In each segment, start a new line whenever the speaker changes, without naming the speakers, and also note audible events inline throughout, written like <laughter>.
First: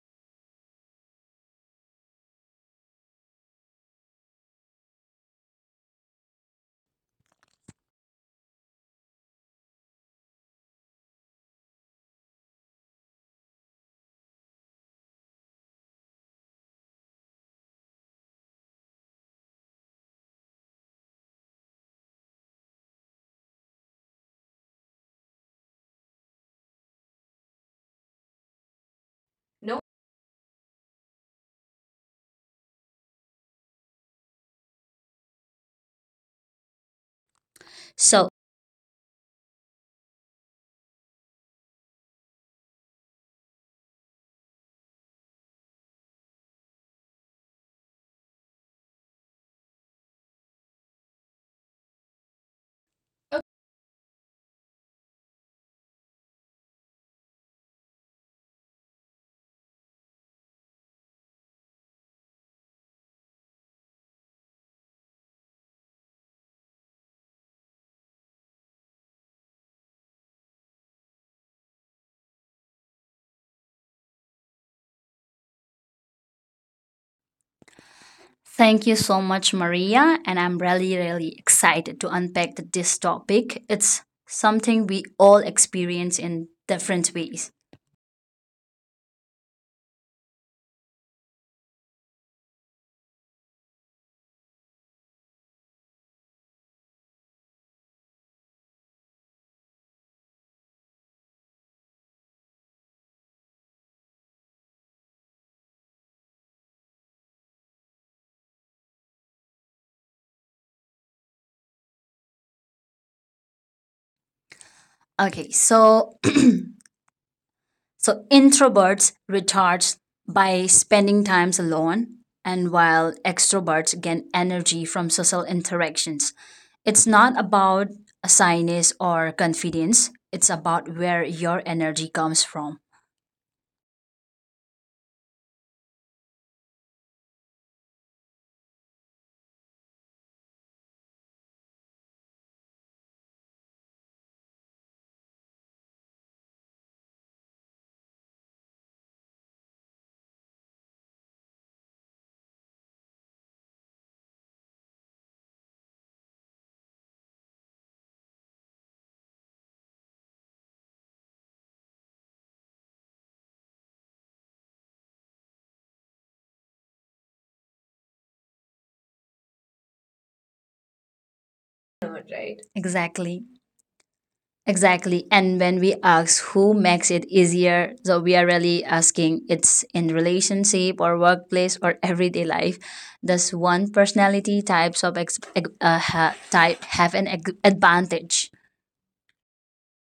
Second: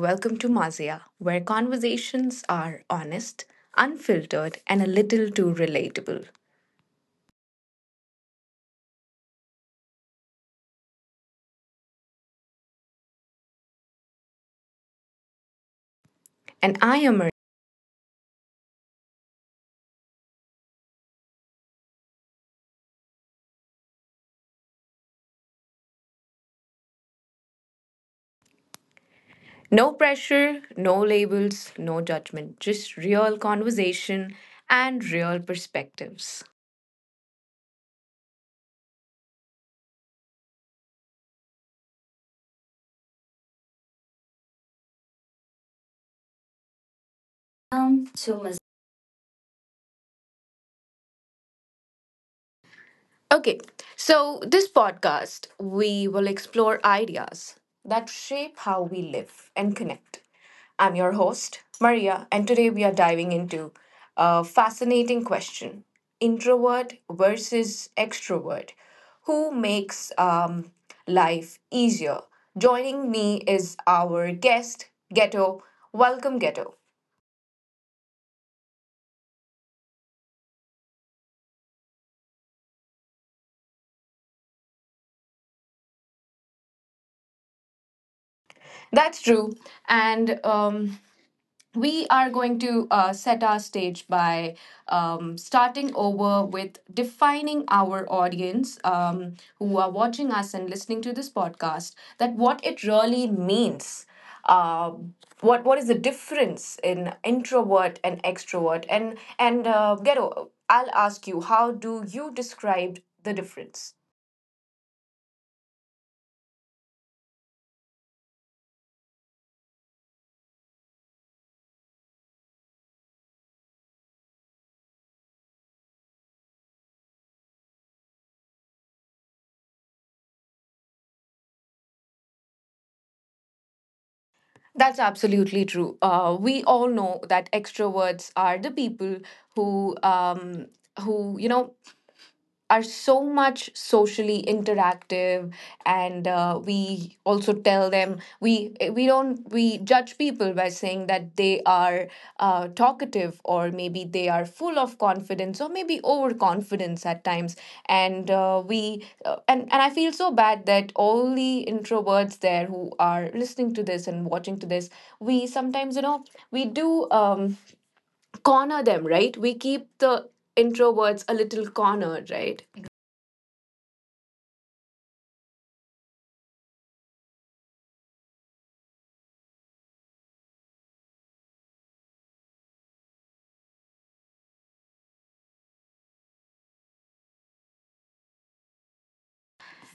Welcome to Mazia, where conversations are honest, unfiltered, and a little too relatable. And I am Maria.
No.
No pressure, no labels, no judgment, just real conversation and real perspectives.
So, okay.
Okay, so this podcast, we will explore ideas that shape how we live and connect. I'm your host, Maria, and today we are diving into a fascinating question: introvert versus extrovert. Who makes life easier? Joining me is our guest, Ghetto. Welcome, Ghetto.
Thank you so much, Maria. And I'm really, really excited to unpack this topic. It's something we all experience in different ways.
That's true. And we are going to set our stage by starting over with defining our audience, who are watching us and listening to this podcast, that what it really means. uh, what is the difference in introvert and extrovert, and Ghetto, I'll ask you, how do you describe the difference?
Okay, so <clears throat> introverts recharge by spending times alone, and while extroverts gain energy from social interactions. It's not about a shyness or confidence. It's about where your energy comes from.
That's absolutely true. We all know that extroverts are the people who um, who are so much socially interactive, and we also tell them, we eh, we don't we judge people by saying that they are talkative, or maybe they are full of confidence, or maybe overconfidence at times. And uh, we uh, and and I feel so bad that all the introverts there who are listening to this and watching to this, we sometimes, we do, corner them, right? We keep the introverts a little cornered,
Right.
right?
Exactly. Exactly. And when we ask who makes it easier, so we are really asking it's in relationship or workplace or everyday life. Does one personality types of type have an advantage?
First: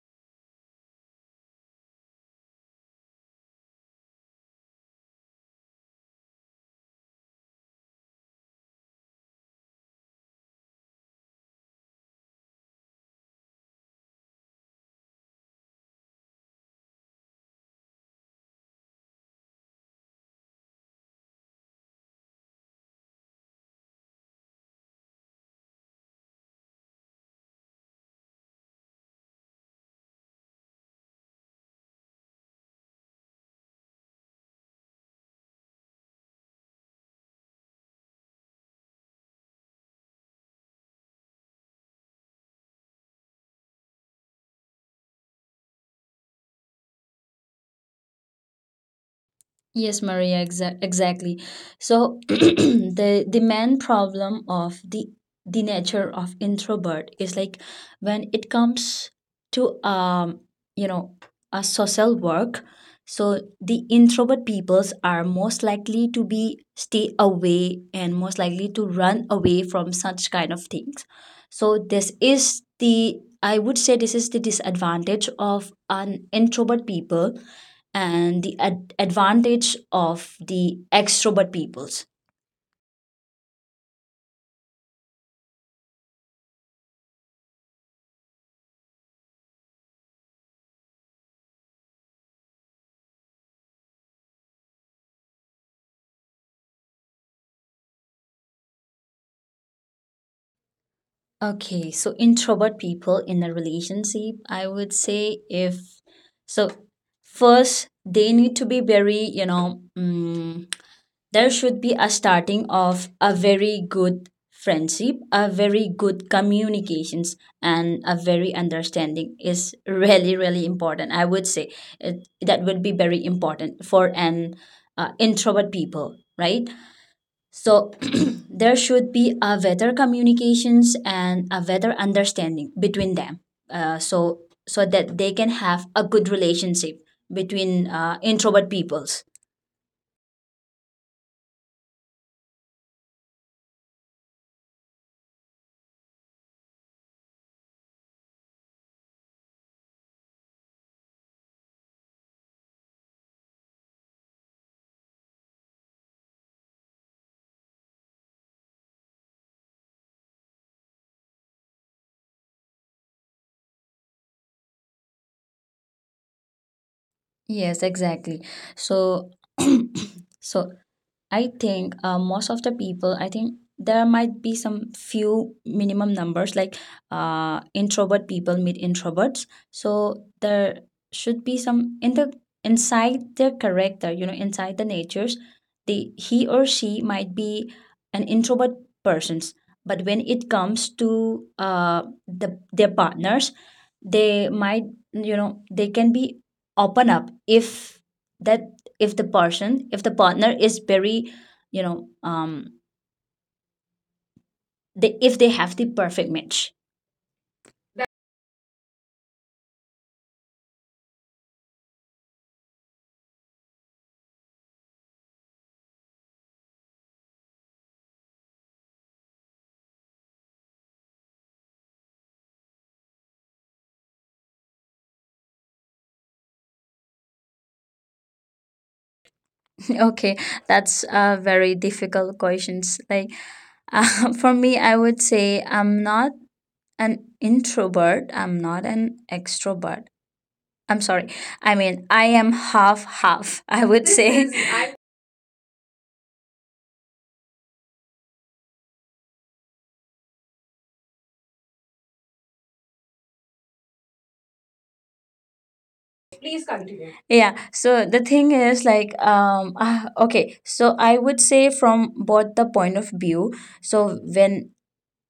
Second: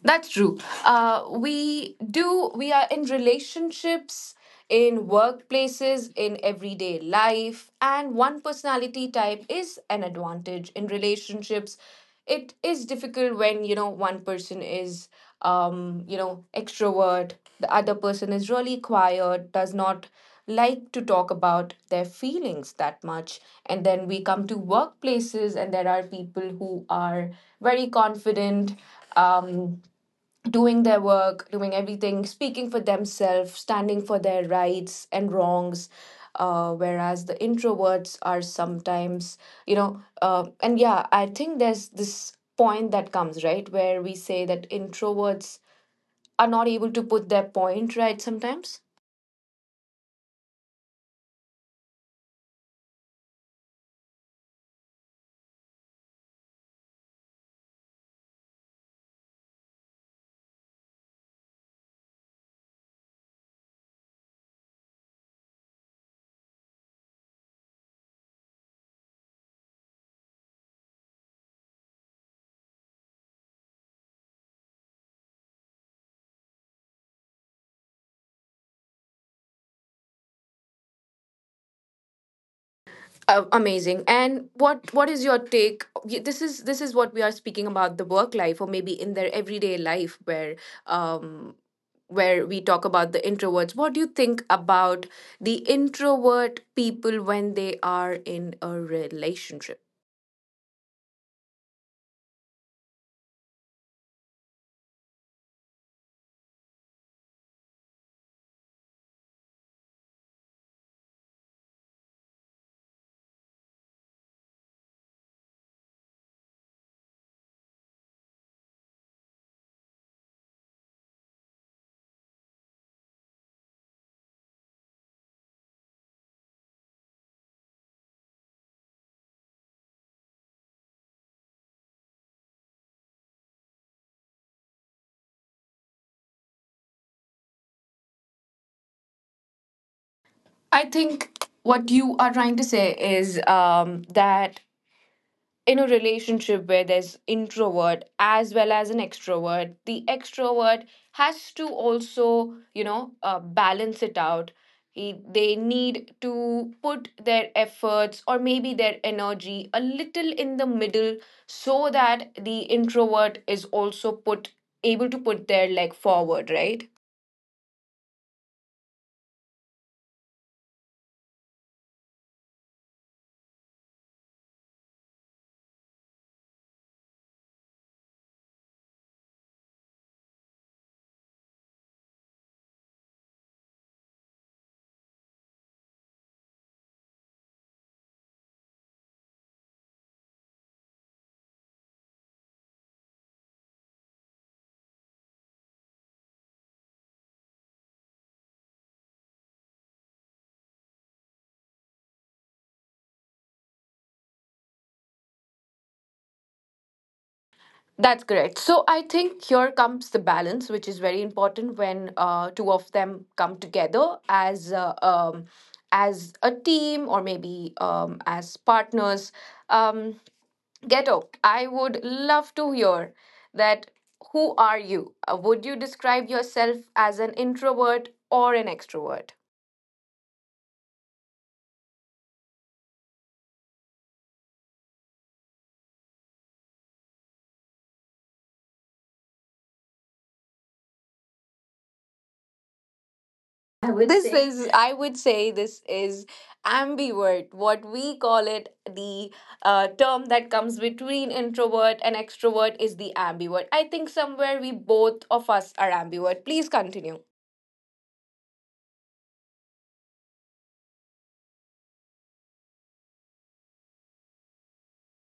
That's true. We do. We are in relationships, in workplaces, in everyday life, and one personality type is an advantage in relationships. It is difficult when, you know, one person is, extrovert, the other person is really quiet, does not like to talk about their feelings that much. And then we come to workplaces, and there are people who are very confident, Um, doing their work, doing everything, speaking for themselves, standing for their rights and wrongs. Whereas the introverts are sometimes, and yeah, I think there's this point that comes, right, where we say that introverts are not able to put their point right sometimes.
Yes, Maria, exactly. So <clears throat> the main problem of the nature of introvert is like when it comes to you know a social work, so the introvert peoples are most likely to be stay away and most likely to run away from such kind of things. So this is the, I would say this is the disadvantage of an introvert people and the advantage of the extrovert peoples.
Amazing. And what is your take? This is what we are speaking about, the work life, or maybe in their everyday life, um where we talk about the introverts. What do you think about the introvert people when they are in a relationship?
Okay, so introvert people in a relationship, I would say if so, first they need to be very, you know, there should be a starting of a very good friendship, a very good communications, and a very understanding is really really important. I would say it, that would be very important for an introvert people, right? So <clears throat> there should be a better communications and a better understanding between them. So so that they can have a good relationship between introvert peoples.
I think what you are trying to say is, that in a relationship where there's introvert as well as an extrovert, the extrovert has to also, balance it out. They need to put their efforts, or maybe their energy a little in the middle, so that the introvert is also put able to put their leg forward, right?
Yes, exactly. So <clears throat> so I think most of the people, I think there might be some few minimum numbers like introvert people meet introverts. So there should be some in the inside their character, you know, inside the natures, the he or she might be an introvert persons. But when it comes to the their partners, they might you know they can be open up if that if the person if the partner is very you know they, if they have the perfect match. <laughs>
That's correct. So I think here comes the balance, which is very important when two of them come together as a team, or maybe, as partners. Um, Ghetto, I would love to hear that. Who are you? Would you describe yourself as an introvert or an extrovert?
Okay, that's a very difficult questions like, <laughs> for me I would say I'm not an introvert, I'm not an extrovert. I'm sorry, I mean I am half half, I
I would
would This
This
say
say.
is-
is, I
I- <laughs>
would say, this is ambivert, what we call it. The term that comes between introvert and extrovert is the ambivert. I think somewhere we both of us are ambivert.
please
Please
continue.
continue.
Yeah, so the thing is like okay, so I would say from both the point of view. So when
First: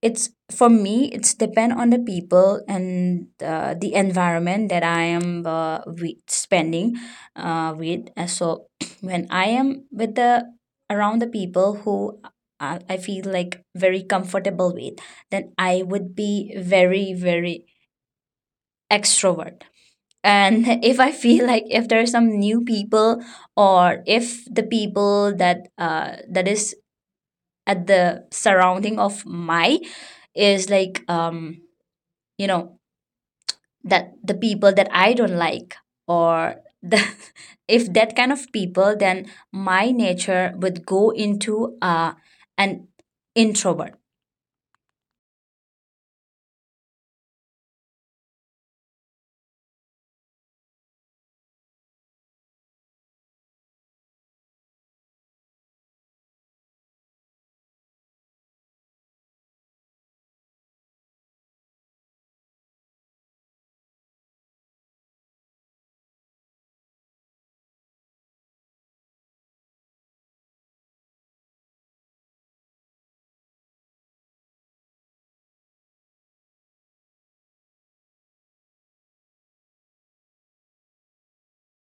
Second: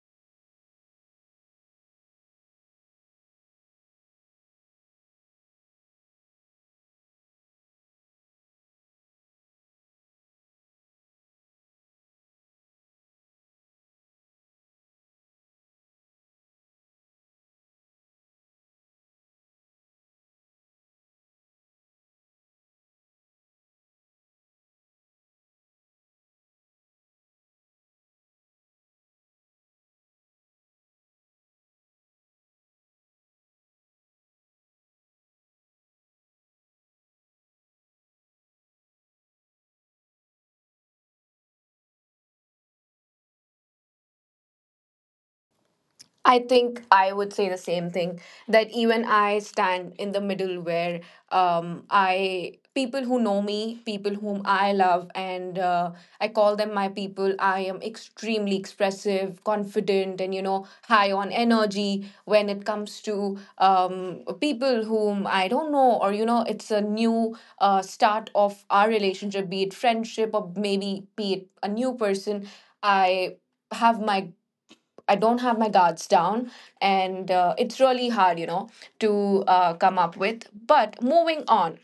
it's for me it's depend on the people and the environment that I am with, spending with. And so <clears throat> when I am with the around the people who I feel like very comfortable with, then I would be very very extrovert. And <laughs> if I feel like if there are some new people, or if the people that that is at the surrounding of my is like you know, that the people that I don't like, or the <laughs> if that kind of people, then my nature would go into an introvert.
I think I would say the same thing, that even I stand in the middle, where I people who know me, people whom I love, and I call them my people. I am extremely expressive, confident, and high on energy when it comes to people whom I don't know, or it's a new start of our relationship, be it friendship or maybe be it a new person. I have my I don't have my guards down, and it's really hard, to come up with. But moving on,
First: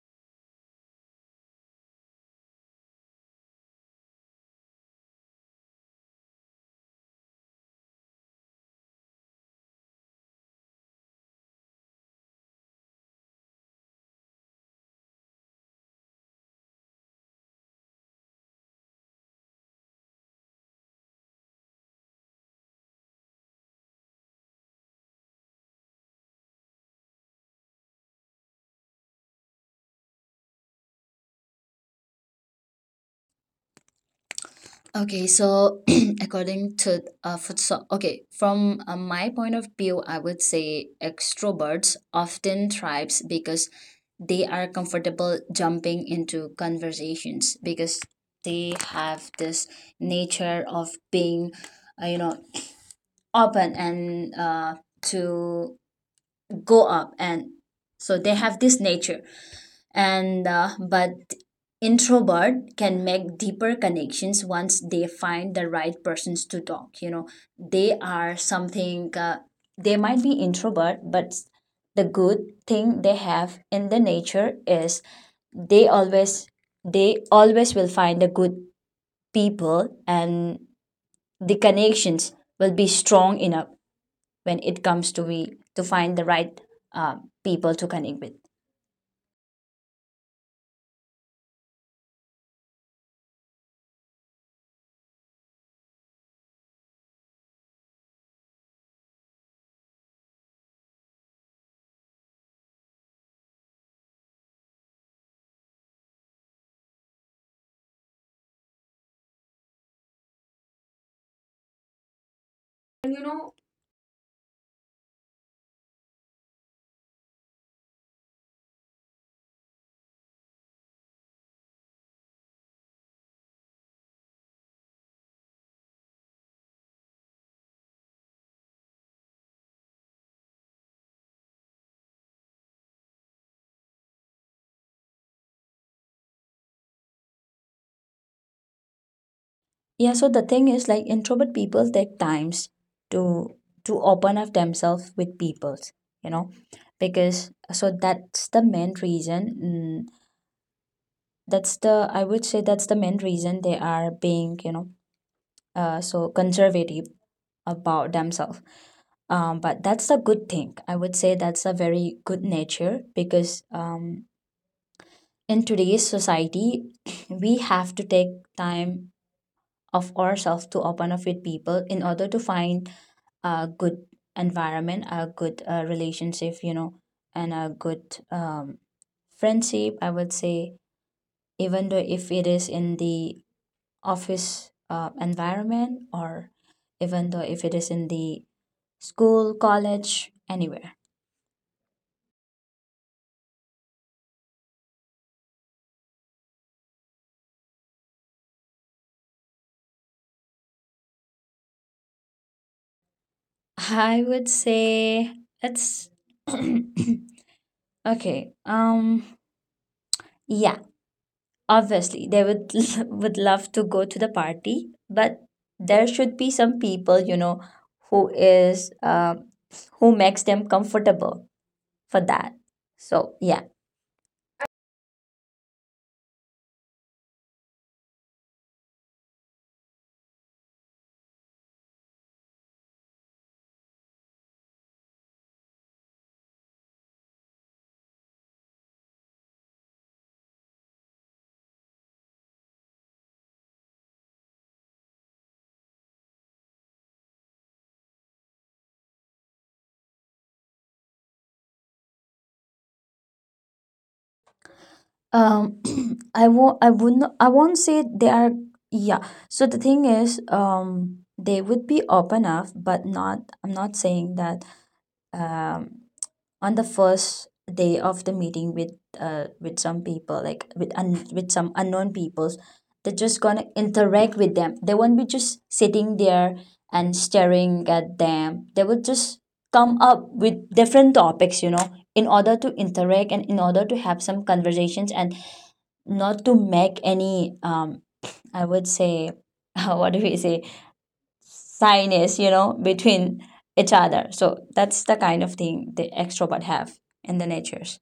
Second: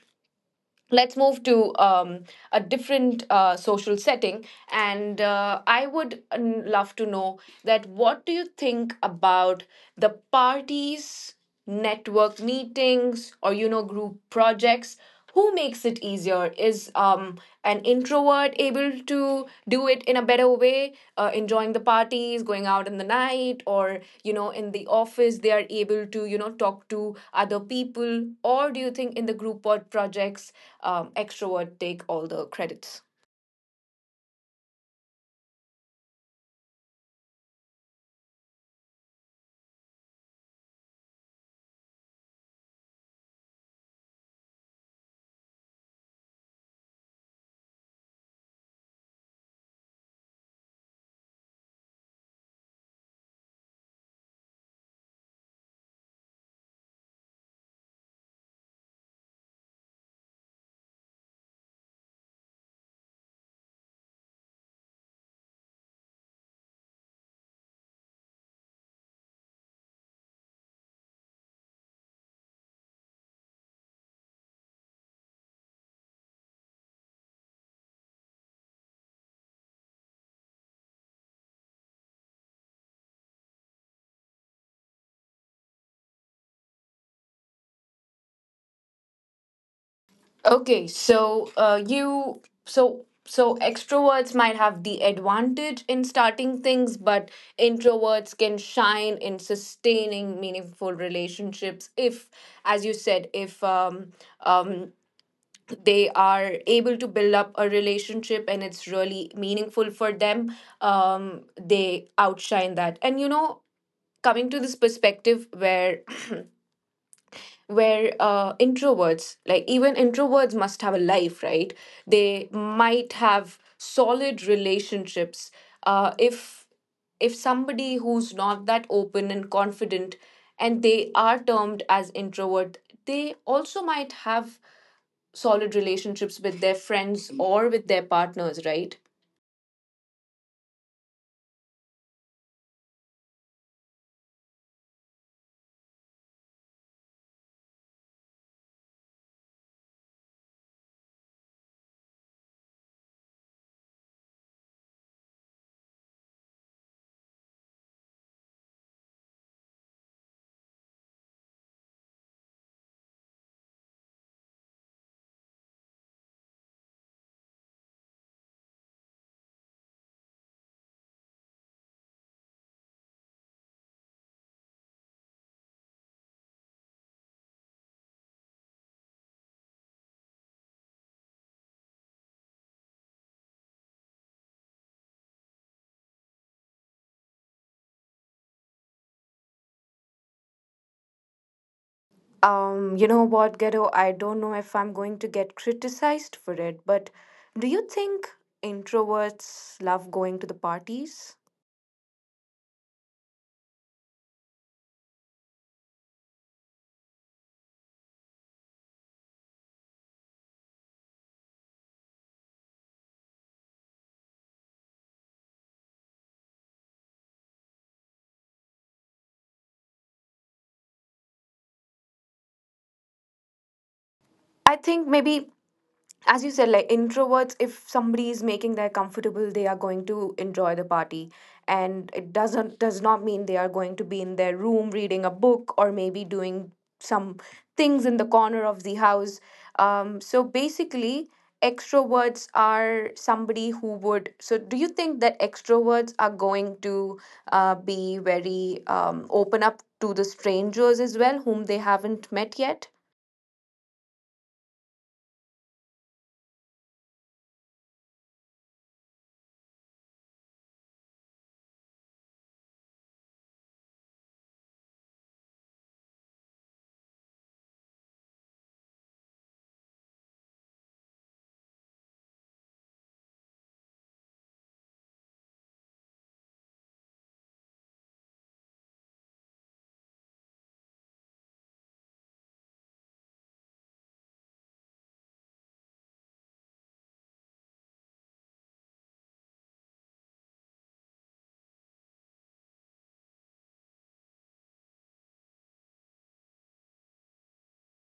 let's move to a different social setting, and I would love to know, that what do you think about the parties, network meetings, or group projects? Who makes it easier? Is an introvert able to do it in a better way, enjoying the parties, going out in the night, or in the office, they are able to talk to other people? Or do you think in the group work projects, extrovert take all the credits?
Okay, so <clears throat> according to okay, from my point of view, I would say extroverts often thrives because they are comfortable jumping into conversations because they have this nature of being, you know, open and to go up. And so they have this nature, and but introvert can make deeper connections once they find the right persons to talk, you know. They are something, they might be introvert, but the good thing they have in the nature is they always, they always will find the good people, and the connections will be strong enough when it comes to be to find the right uh, people to connect with.
Okay, so you so so extroverts might have the advantage in starting things, but introverts can shine in sustaining meaningful relationships if, as you said, if um, they are able to build up a relationship and it's really meaningful for them, they outshine that.
And
And
you
you
know,
know, coming to this perspective, where introverts, like even introverts, must have a life, right? They might have solid relationships. Uh, if if somebody who's not that open and confident, and they are termed as introvert, they also might have solid relationships with their friends or with their partners, right?
yeah, so the thing is like introvert people take times to to open up themselves with peoples, you know, because so that's the main reason. That's the, I would say that's the main reason they are being, you know, so conservative about themselves. But that's a good thing, I would say that's a very good nature because, in today's society <clears throat> we have to take time of ourselves to open up with people in order to find a good environment, a good relationship, you know, and a good um, friendship, I would say, even though if it is in the office environment, or even though if it is in the school, college, anywhere.
You know what, Ghetto? I don't know if I'm going to get criticized for it, but do you think introverts love going to the parties?
<laughs> I would say it's <clears throat> okay, yeah. Obviously, they would <laughs> would love to go to the party, but there should be some people, you know, who is who makes them comfortable for that. So yeah,
I think maybe, as you said, like introverts, if somebody is making them comfortable, they are going to enjoy the party, and it does not mean they are going to be in their room reading a book or maybe doing some things in the corner of the house. So basically, extroverts are somebody who would. So, do you think that extroverts are going to be very, open up to the strangers as well, whom they haven't met yet?
um, <clears throat> I won't. I would not. I won't say they are. Yeah. So the thing is, they would be open up, but not. I'm not saying that. Um, on the first day of the meeting with some people, like with with some unknown peoples, they're just gonna interact with them, they won't be just sitting there and staring at them, they will just come up with different topics, you know, in order to interact and in order to have some conversations and not to make any I would say <laughs> what do we say sinus you know between each other. So that's the kind of thing the extrovert have in the natures.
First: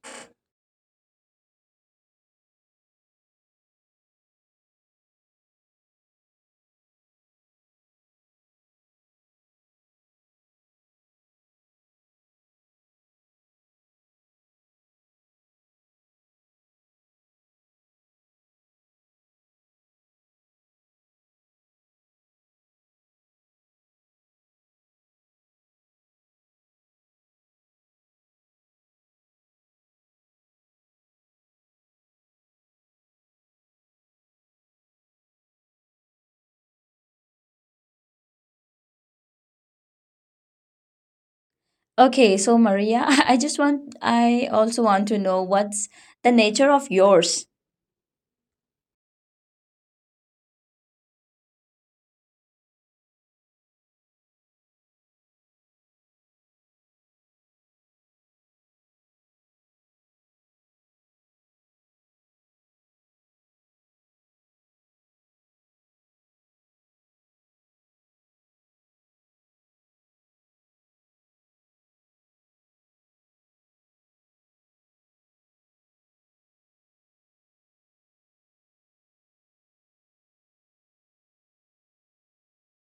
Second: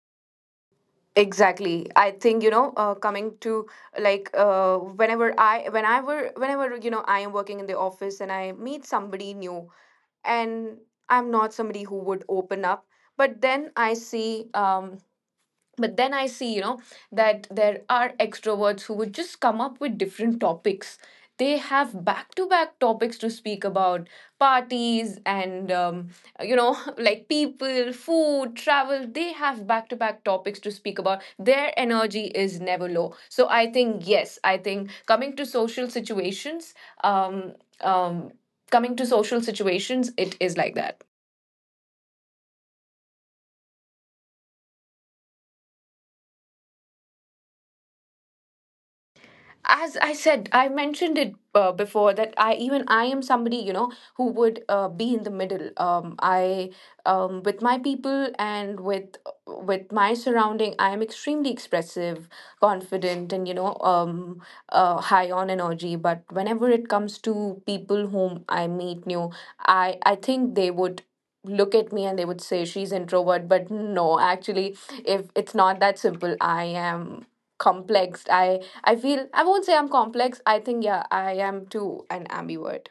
Exactly, I think, coming to, like, whenever I am working in the office, and I meet somebody new, and I'm not somebody who would open up, but then i see um, but then I see, that there are extroverts who would just come up with different topics. They have back to back topics to speak about, parties and, <laughs> like people, food, travel. They have back to back topics to speak about. Their energy is never low. So I think, yes, I think, coming to social situations, um, um, it is like that.
Okay, so Maria, <laughs> I just want, I also want to know what's the nature of yours.
As I said, I mentioned it before, that I, even I, am somebody, who would be in the middle, I with my people, and with my surrounding, I am extremely expressive, confident, and, high on energy. But whenever it comes to people whom I meet new, I think they would look at me and they would say, she's introvert. But no, actually, if it's not that simple. I am complexed. I feel, I won't say I'm complex. I think, yeah, I am too an ambivert.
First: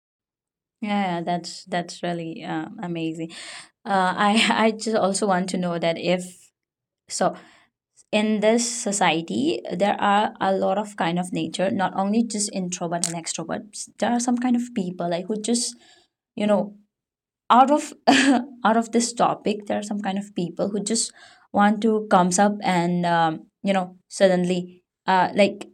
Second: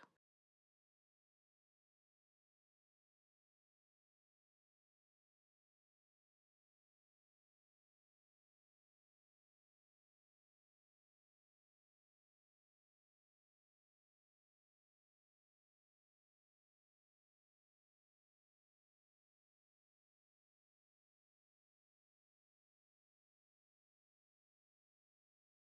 Yeah, yeah, that's really amazing. I <laughs> I just also want to know that if so, in this society there are a lot of kind of nature, not only just introvert and extrovert. There are some kind of people like who just you know out of <laughs> out of this topic there are some kind of people who just want to comes up and you know, suddenly like,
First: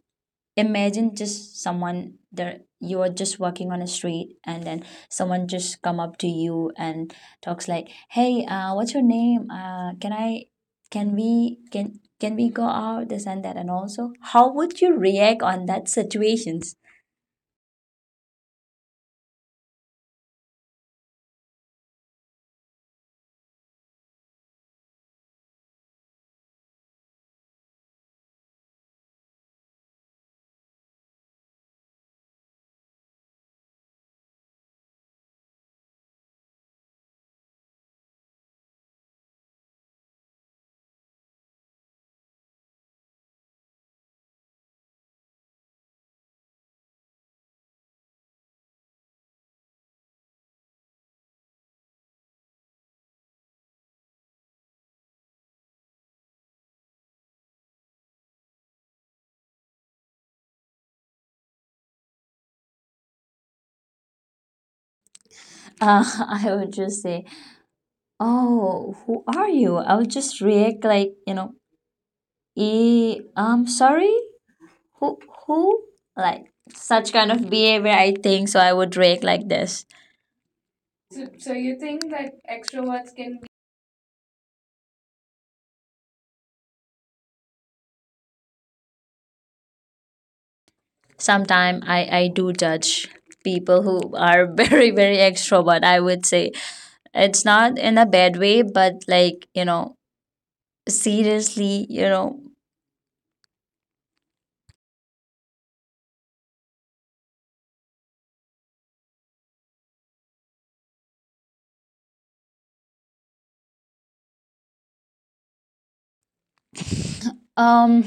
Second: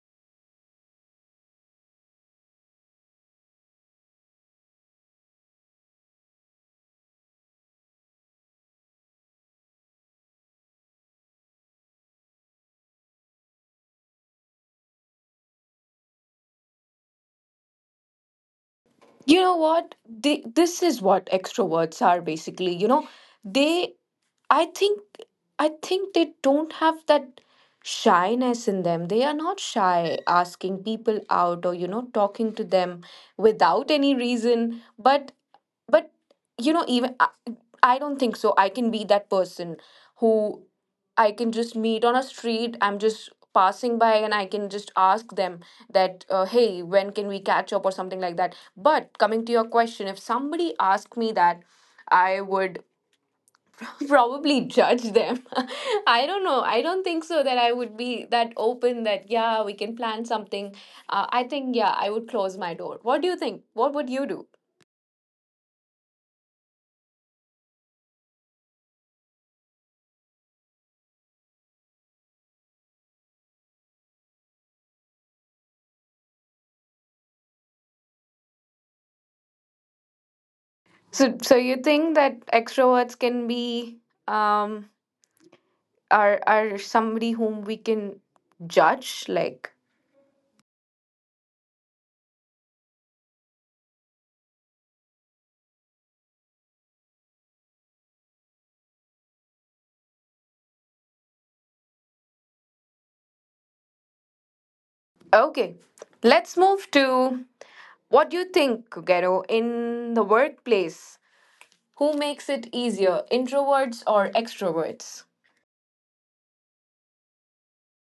imagine just someone there, you are just walking on a street and then someone just come up to you and talks like, hey, what's your name, can I can we go out, this and that. And also how would you react on that situations?
You know what? This is what extroverts are basically. You know, they I think I think they don't have that shyness in them. They are not shy asking people out or talking to them without any reason. But even I don't think so. I can be that person who I can just meet on a street. I'm just passing by, and I can just ask them that, hey, when can we catch up or something like that? But coming to your question, if somebody asked me that, I would <laughs> probably judge them. <laughs> I don't know. I don't think so that I would be that open that, yeah, we can plan something. I think, yeah, I would close my door. What do you think? What would you do?
<laughs> uh, I would just say, oh, who are you? I'll just react like, you know, I'm sorry? Who, who? Like, such kind of behavior, I think. So I would react like this. So,
So,
so
so you
you think
think
that
that
extroverts
extroverts
can
can
be.
be um, are somebody whom we can judge, like?
Sometimes I do judge people who are <laughs> very, very extrovert, I would say. It's not in a bad way, but like, you know, seriously, you know,
Okay, let's move to, what do you think, Gero, in the workplace, who makes it easier, introverts or extroverts?
um,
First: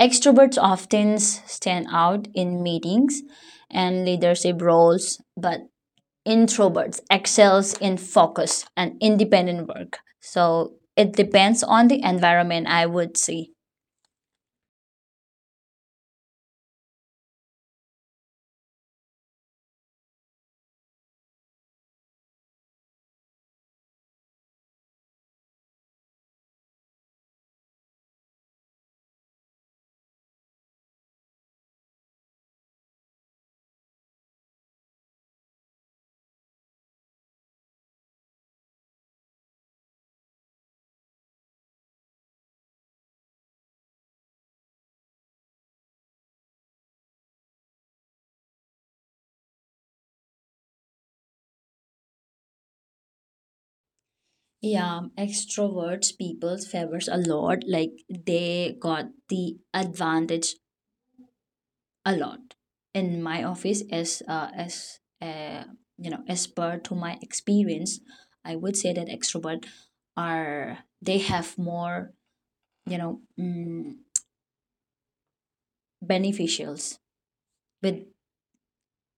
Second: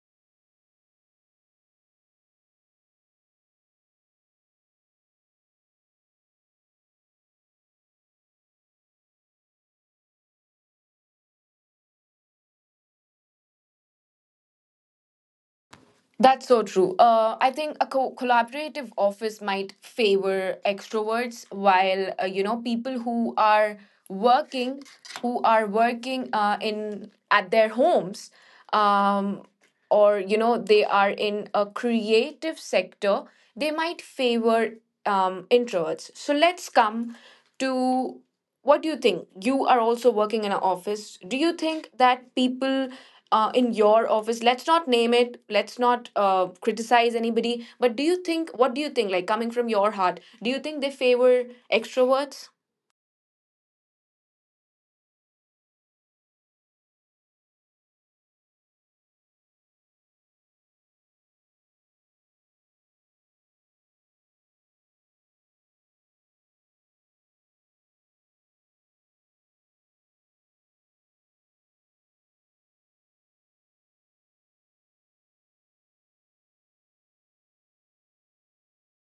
extroverts often stand out in meetings and leadership roles, but introverts excels in focus and independent work. So it depends on the environment, I would say.
That's so true. I think a collaborative office might favor extroverts, while people working who are working in at their homes, um or they are in a creative sector, they might favor, introverts. So let's come to, what do you think? You are also working in an office. Do you think that people in your office, let's not name it, let's not criticize anybody, but do you think what do you think, like coming from your heart, do you think they favor extroverts?
Yeah, extroverts people favors a lot. Like they got the advantage a lot in my office as you know, as per to my experience. I would say that extrovert are they have more you know beneficials with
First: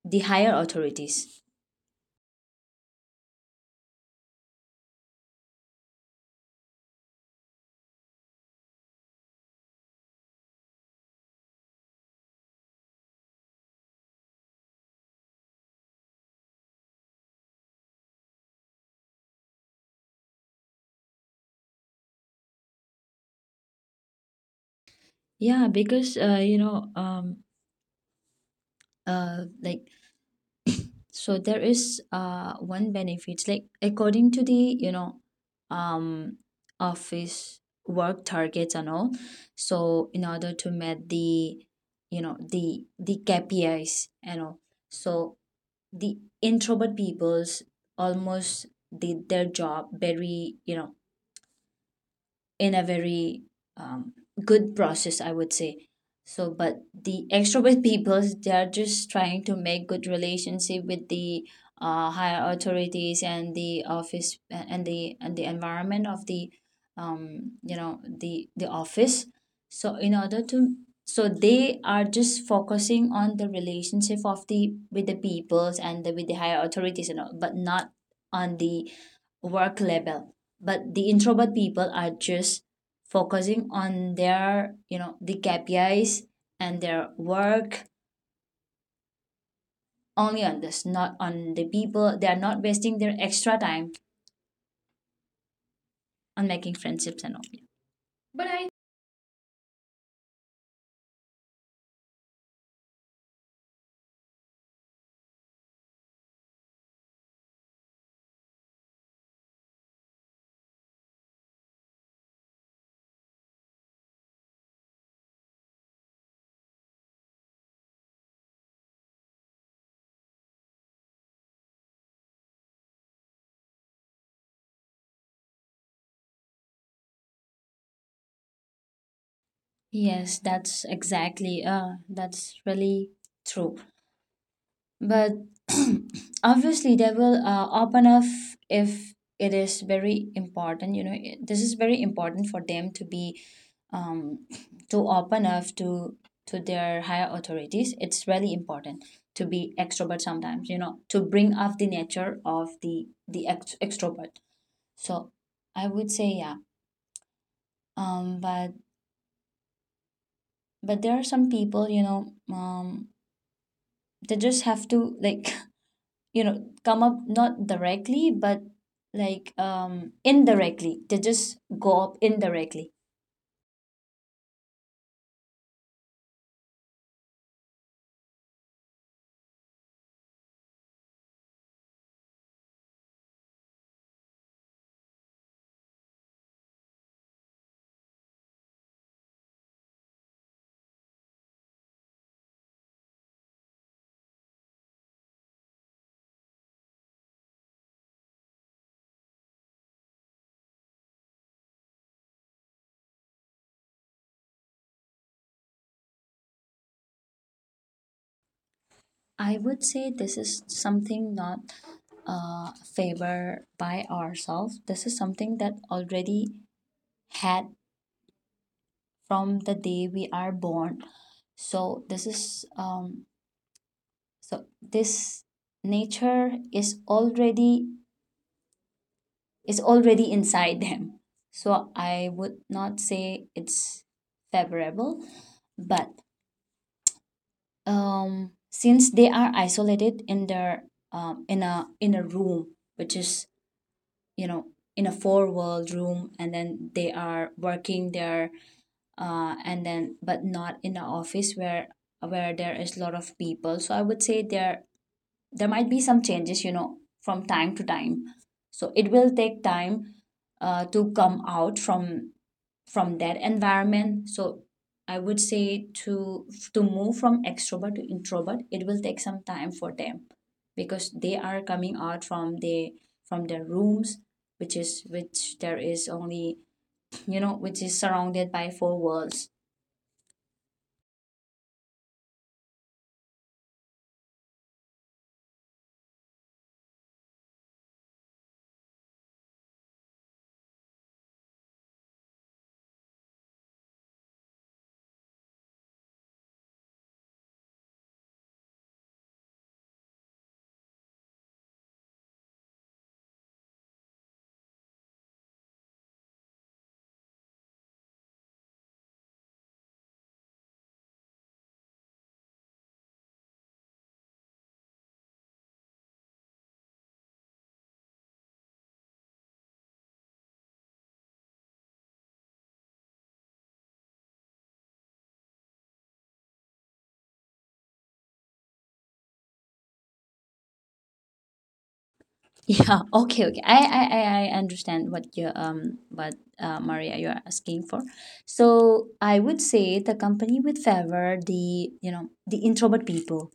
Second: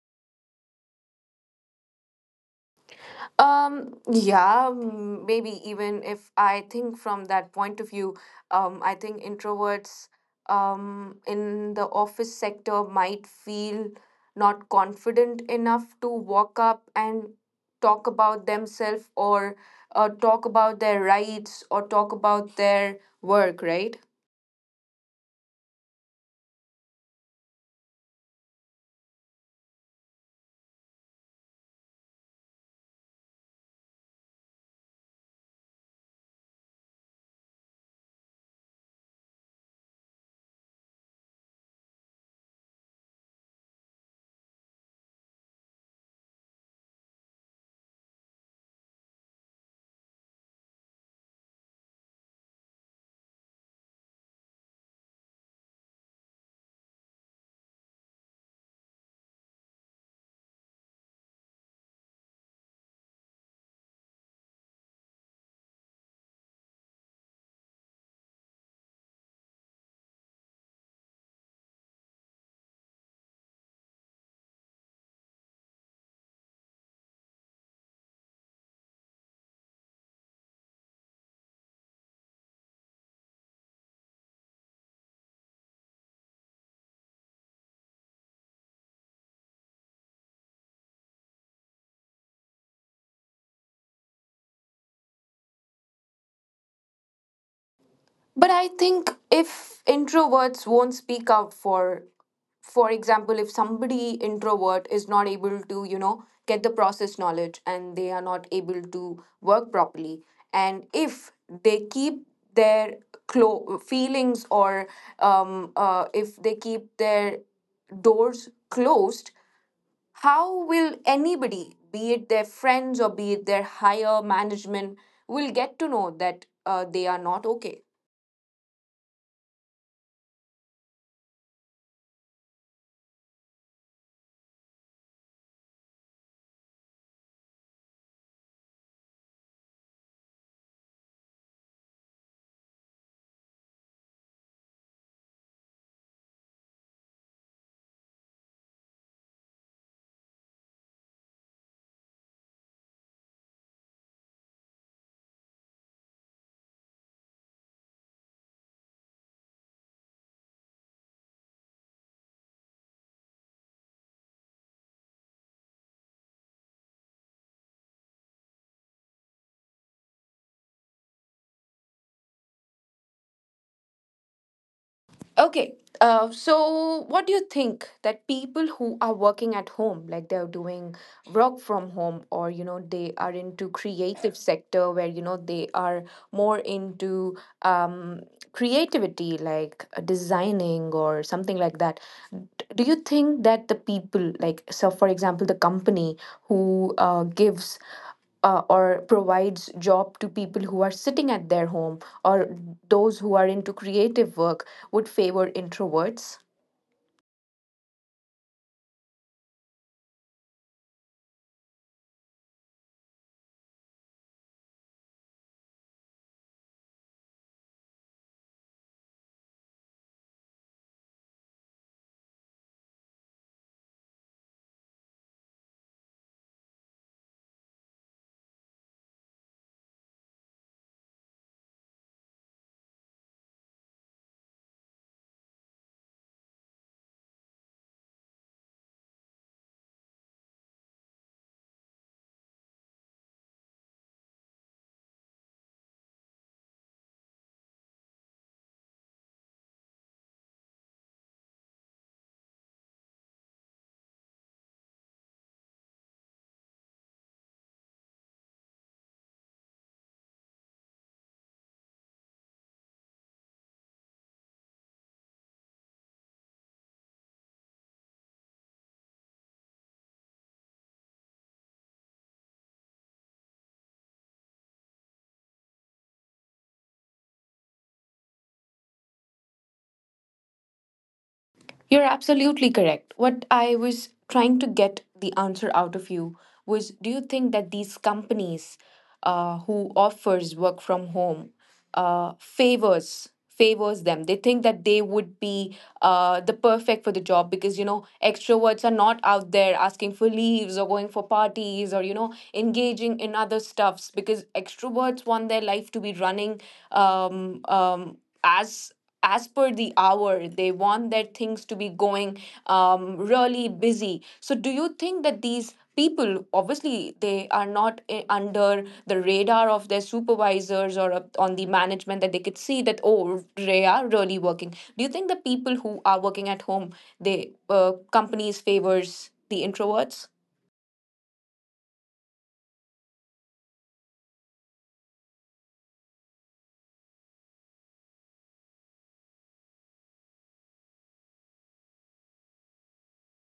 the higher authorities.
Yeah, maybe, even if I think from that point of view, I think introverts, in the office sector, might feel not confident enough to walk up and talk about themselves, or talk about their rights, or talk about their work, right?
Yeah because, you know, like, so there is one benefits like according to the, you know, um office work targets and all. So in order to meet the, you know, the KPIs and all, so the introvert peoples almost did their job very, you know, in a very um, good process, I would say. So, but the extrovert <laughs> people, they are just trying to make good relationship with the higher authorities and the office and the environment of the, you know, the office. So, in order to so they are just focusing on the relationship of the with the peoples and the, with the higher authorities and all, but not on the work level. But the introvert people are just focusing on their, you know, the KPIs and their work, only on this, not on the people. They are not wasting their extra time on making friendships and all. But
But
I
I think if introverts won't speak out, for example, if somebody introvert is not able to get the process knowledge and they are not able to work properly, and if they keep their feelings, or if they keep their doors closed, how will anybody, be it their friends or be it their higher management, will get to know that they are not okay?
yes, that's exactly, that's really true. But <clears throat> obviously, they will open up if it is very important. You know, this is very important for them to be um, <clears throat> to open up to their higher authorities. It's really important to be extrovert sometimes. You know, to bring up the nature of the extrovert. So I would say yeah. Um, but but there are some people, you know, they just have to like <laughs> you know come up, not directly, but like indirectly, they just go up indirectly.
Okay. So what do you think that people who are working at home, like they're doing work from home, or they are into creative sector where they are more into um, creativity, like designing or something like that. D- Do you think that the people, like, so for example, the company who gives or provides job to people who are sitting at their home, or those who are into creative work, would favor introverts?
I would say this is something not favor by ourselves. This is something that already had from the day we are born. So this is, so this nature is already, is already inside them. So I would not say it's favorable. But, since they are isolated in their, in a room, which is, you know, in a four wall room, and then they are working there, and then but not in an office where there is a lot of people. So I would say there, there might be some changes, you know, from time to time. So it will take time to come out from that environment. So I would say to move from extrovert to introvert, it will take some time for them, because they are coming out from the from their rooms, which is which there is only, you know, which is surrounded by four walls.
You're absolutely correct. What I was trying to get the answer out of you was, do you think that these companies who offers work from home uh, favors favors them, they think that they would be the perfect for the job, because you know extroverts are not out there asking for leaves or going for parties or you know engaging in other stuffs, because extroverts want their life to be running, um, um, as as per the hour, they want their things to be going really busy. So do you think that these people, obviously they are not, under the radar of their supervisors or on the management, that they could see that, oh, they are really working. Do you think the people who are working at home, they, companies favors the introverts?
<laughs> Yeah, okay, okay, I understand what you what Maria, you are asking for. So I would say the company would favor the, you know, the introvert people,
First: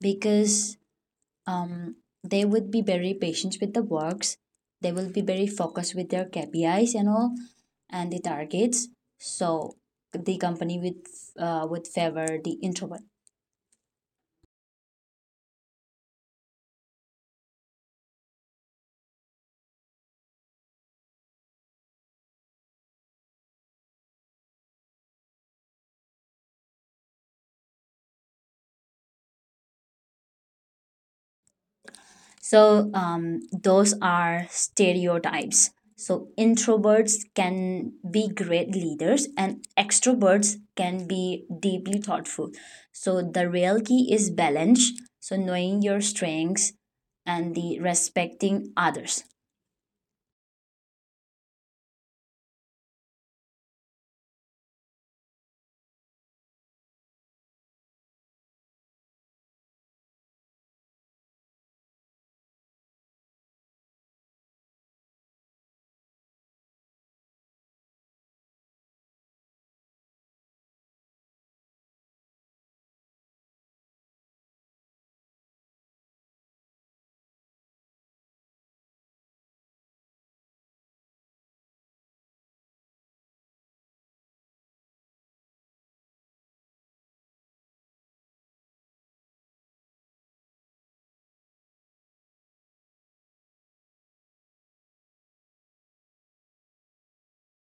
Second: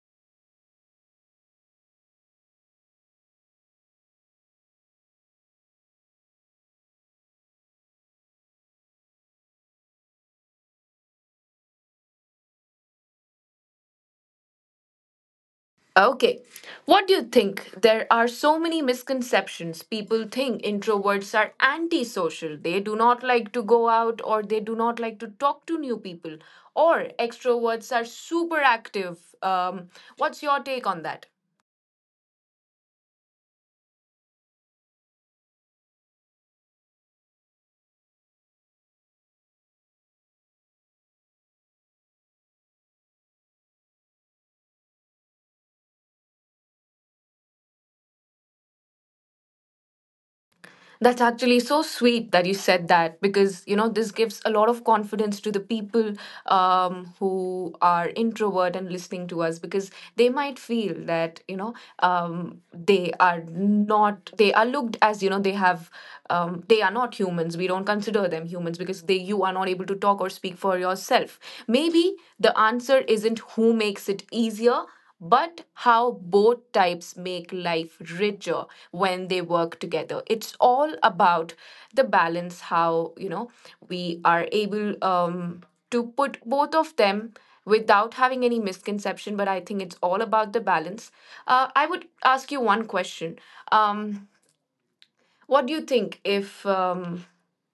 because, um, they would be very patient with the works, they will be very focused with their KPIs and all, and the targets. So the company would favor the introvert.
Okay. What do you think? There are so many misconceptions. People think introverts are antisocial. They do not like to go out, or they do not like to talk to new people. Or extroverts are super active. What's your take on that?
So, those are stereotypes. So introverts can be great leaders and extroverts can be deeply thoughtful. So the real key is balance. So knowing your strengths and the respecting others.
That's actually so sweet that you said that, because you know this gives a lot of confidence to the people who are introvert and listening to us, because they might feel that you know they are not, they are looked as you know they have they are not humans, we don't consider them humans, because they, you are not able to talk or speak for yourself. Maybe the answer isn't who makes it easier, but how both types make life richer. When they work together, it's all about the balance, how you know we are able to put both of them without having any misconception. But I think it's all about the balance. I would ask you one question. um, what do you think if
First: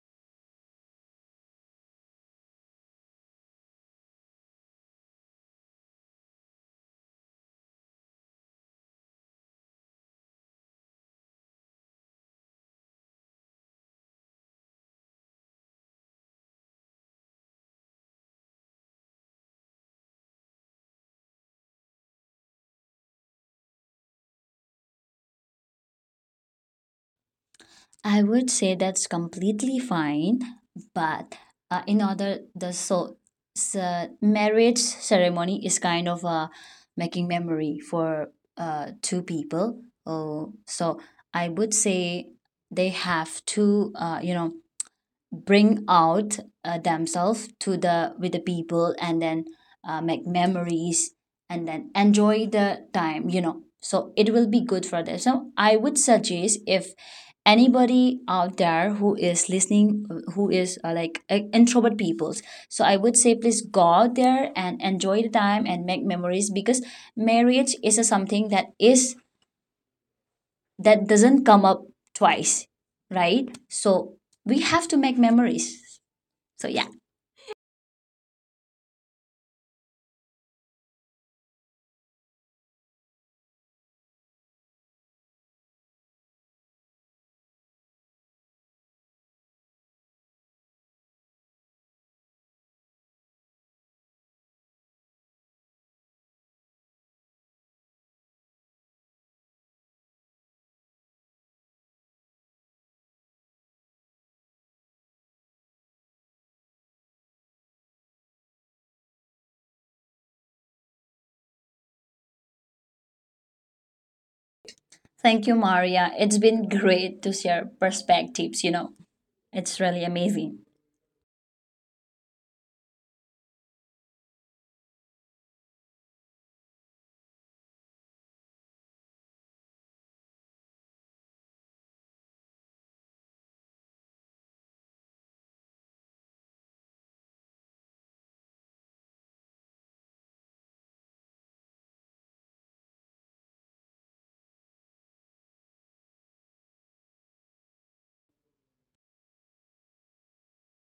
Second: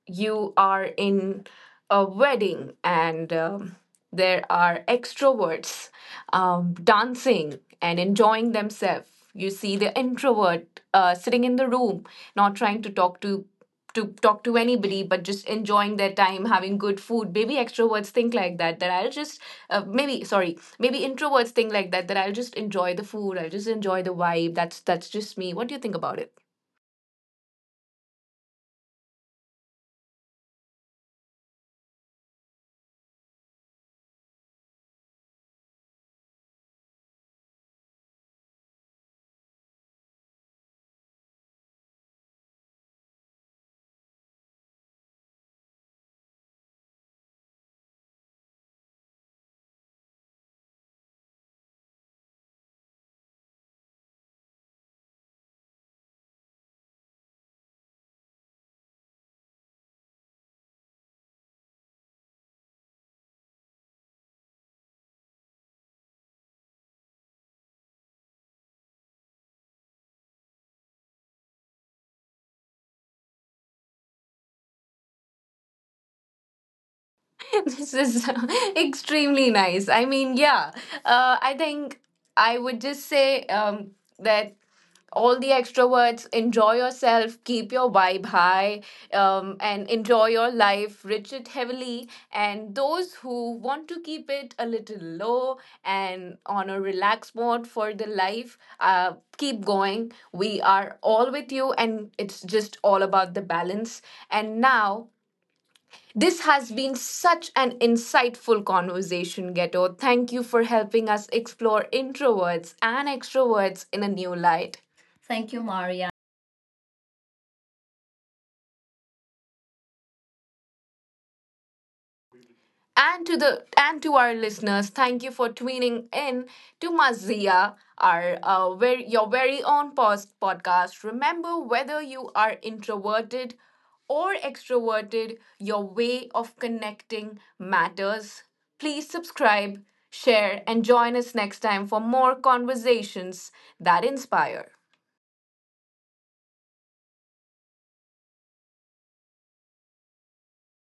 you are in a wedding, and there are extroverts dancing and enjoying themselves. You see the introvert sitting in the room, not trying to talk to talk to anybody, but just enjoying their time, having good food. Maybe extroverts think like that, that I'll just, maybe sorry, maybe introverts think like that, that I'll just enjoy the food, I'll just enjoy the vibe. That's just me. What do you think about it?
I would say that's completely fine, but in order the so, so marriage ceremony is kind of making memory for two people. Oh, so I would say they have to you know, bring out themselves to the with the people, and then make memories, and then enjoy the time, you know, so it will be good for them. So I would suggest if anybody out there who is listening, who is introvert peoples, so I would say please go out there and enjoy the time and make memories, because marriage is a something that is that doesn't come up twice, right? So we have to make memories, so yeah.
<laughs> This is <laughs> extremely nice. I mean, yeah, I think I would just say that all the extroverts, enjoy yourself, keep your vibe high, and enjoy your life, rich it heavily. And those who want to keep it a little low and on a relaxed mode for the life, keep going. We are all with you, and it's just all about the balance. And now this has been such an insightful conversation, Ghetto. Thank you for helping us explore introverts and extroverts in a new light.
Thank
Thank
you,
you, Maria.
Maria. It's been great to share perspectives, you know. It's really amazing.
And to the, and to our listeners, thank you for tuning in to Mazia, our very, your very own post podcast. Remember, whether you are introverted or extroverted, your way of connecting matters. Please subscribe, share, and join us next time for more conversations that inspire.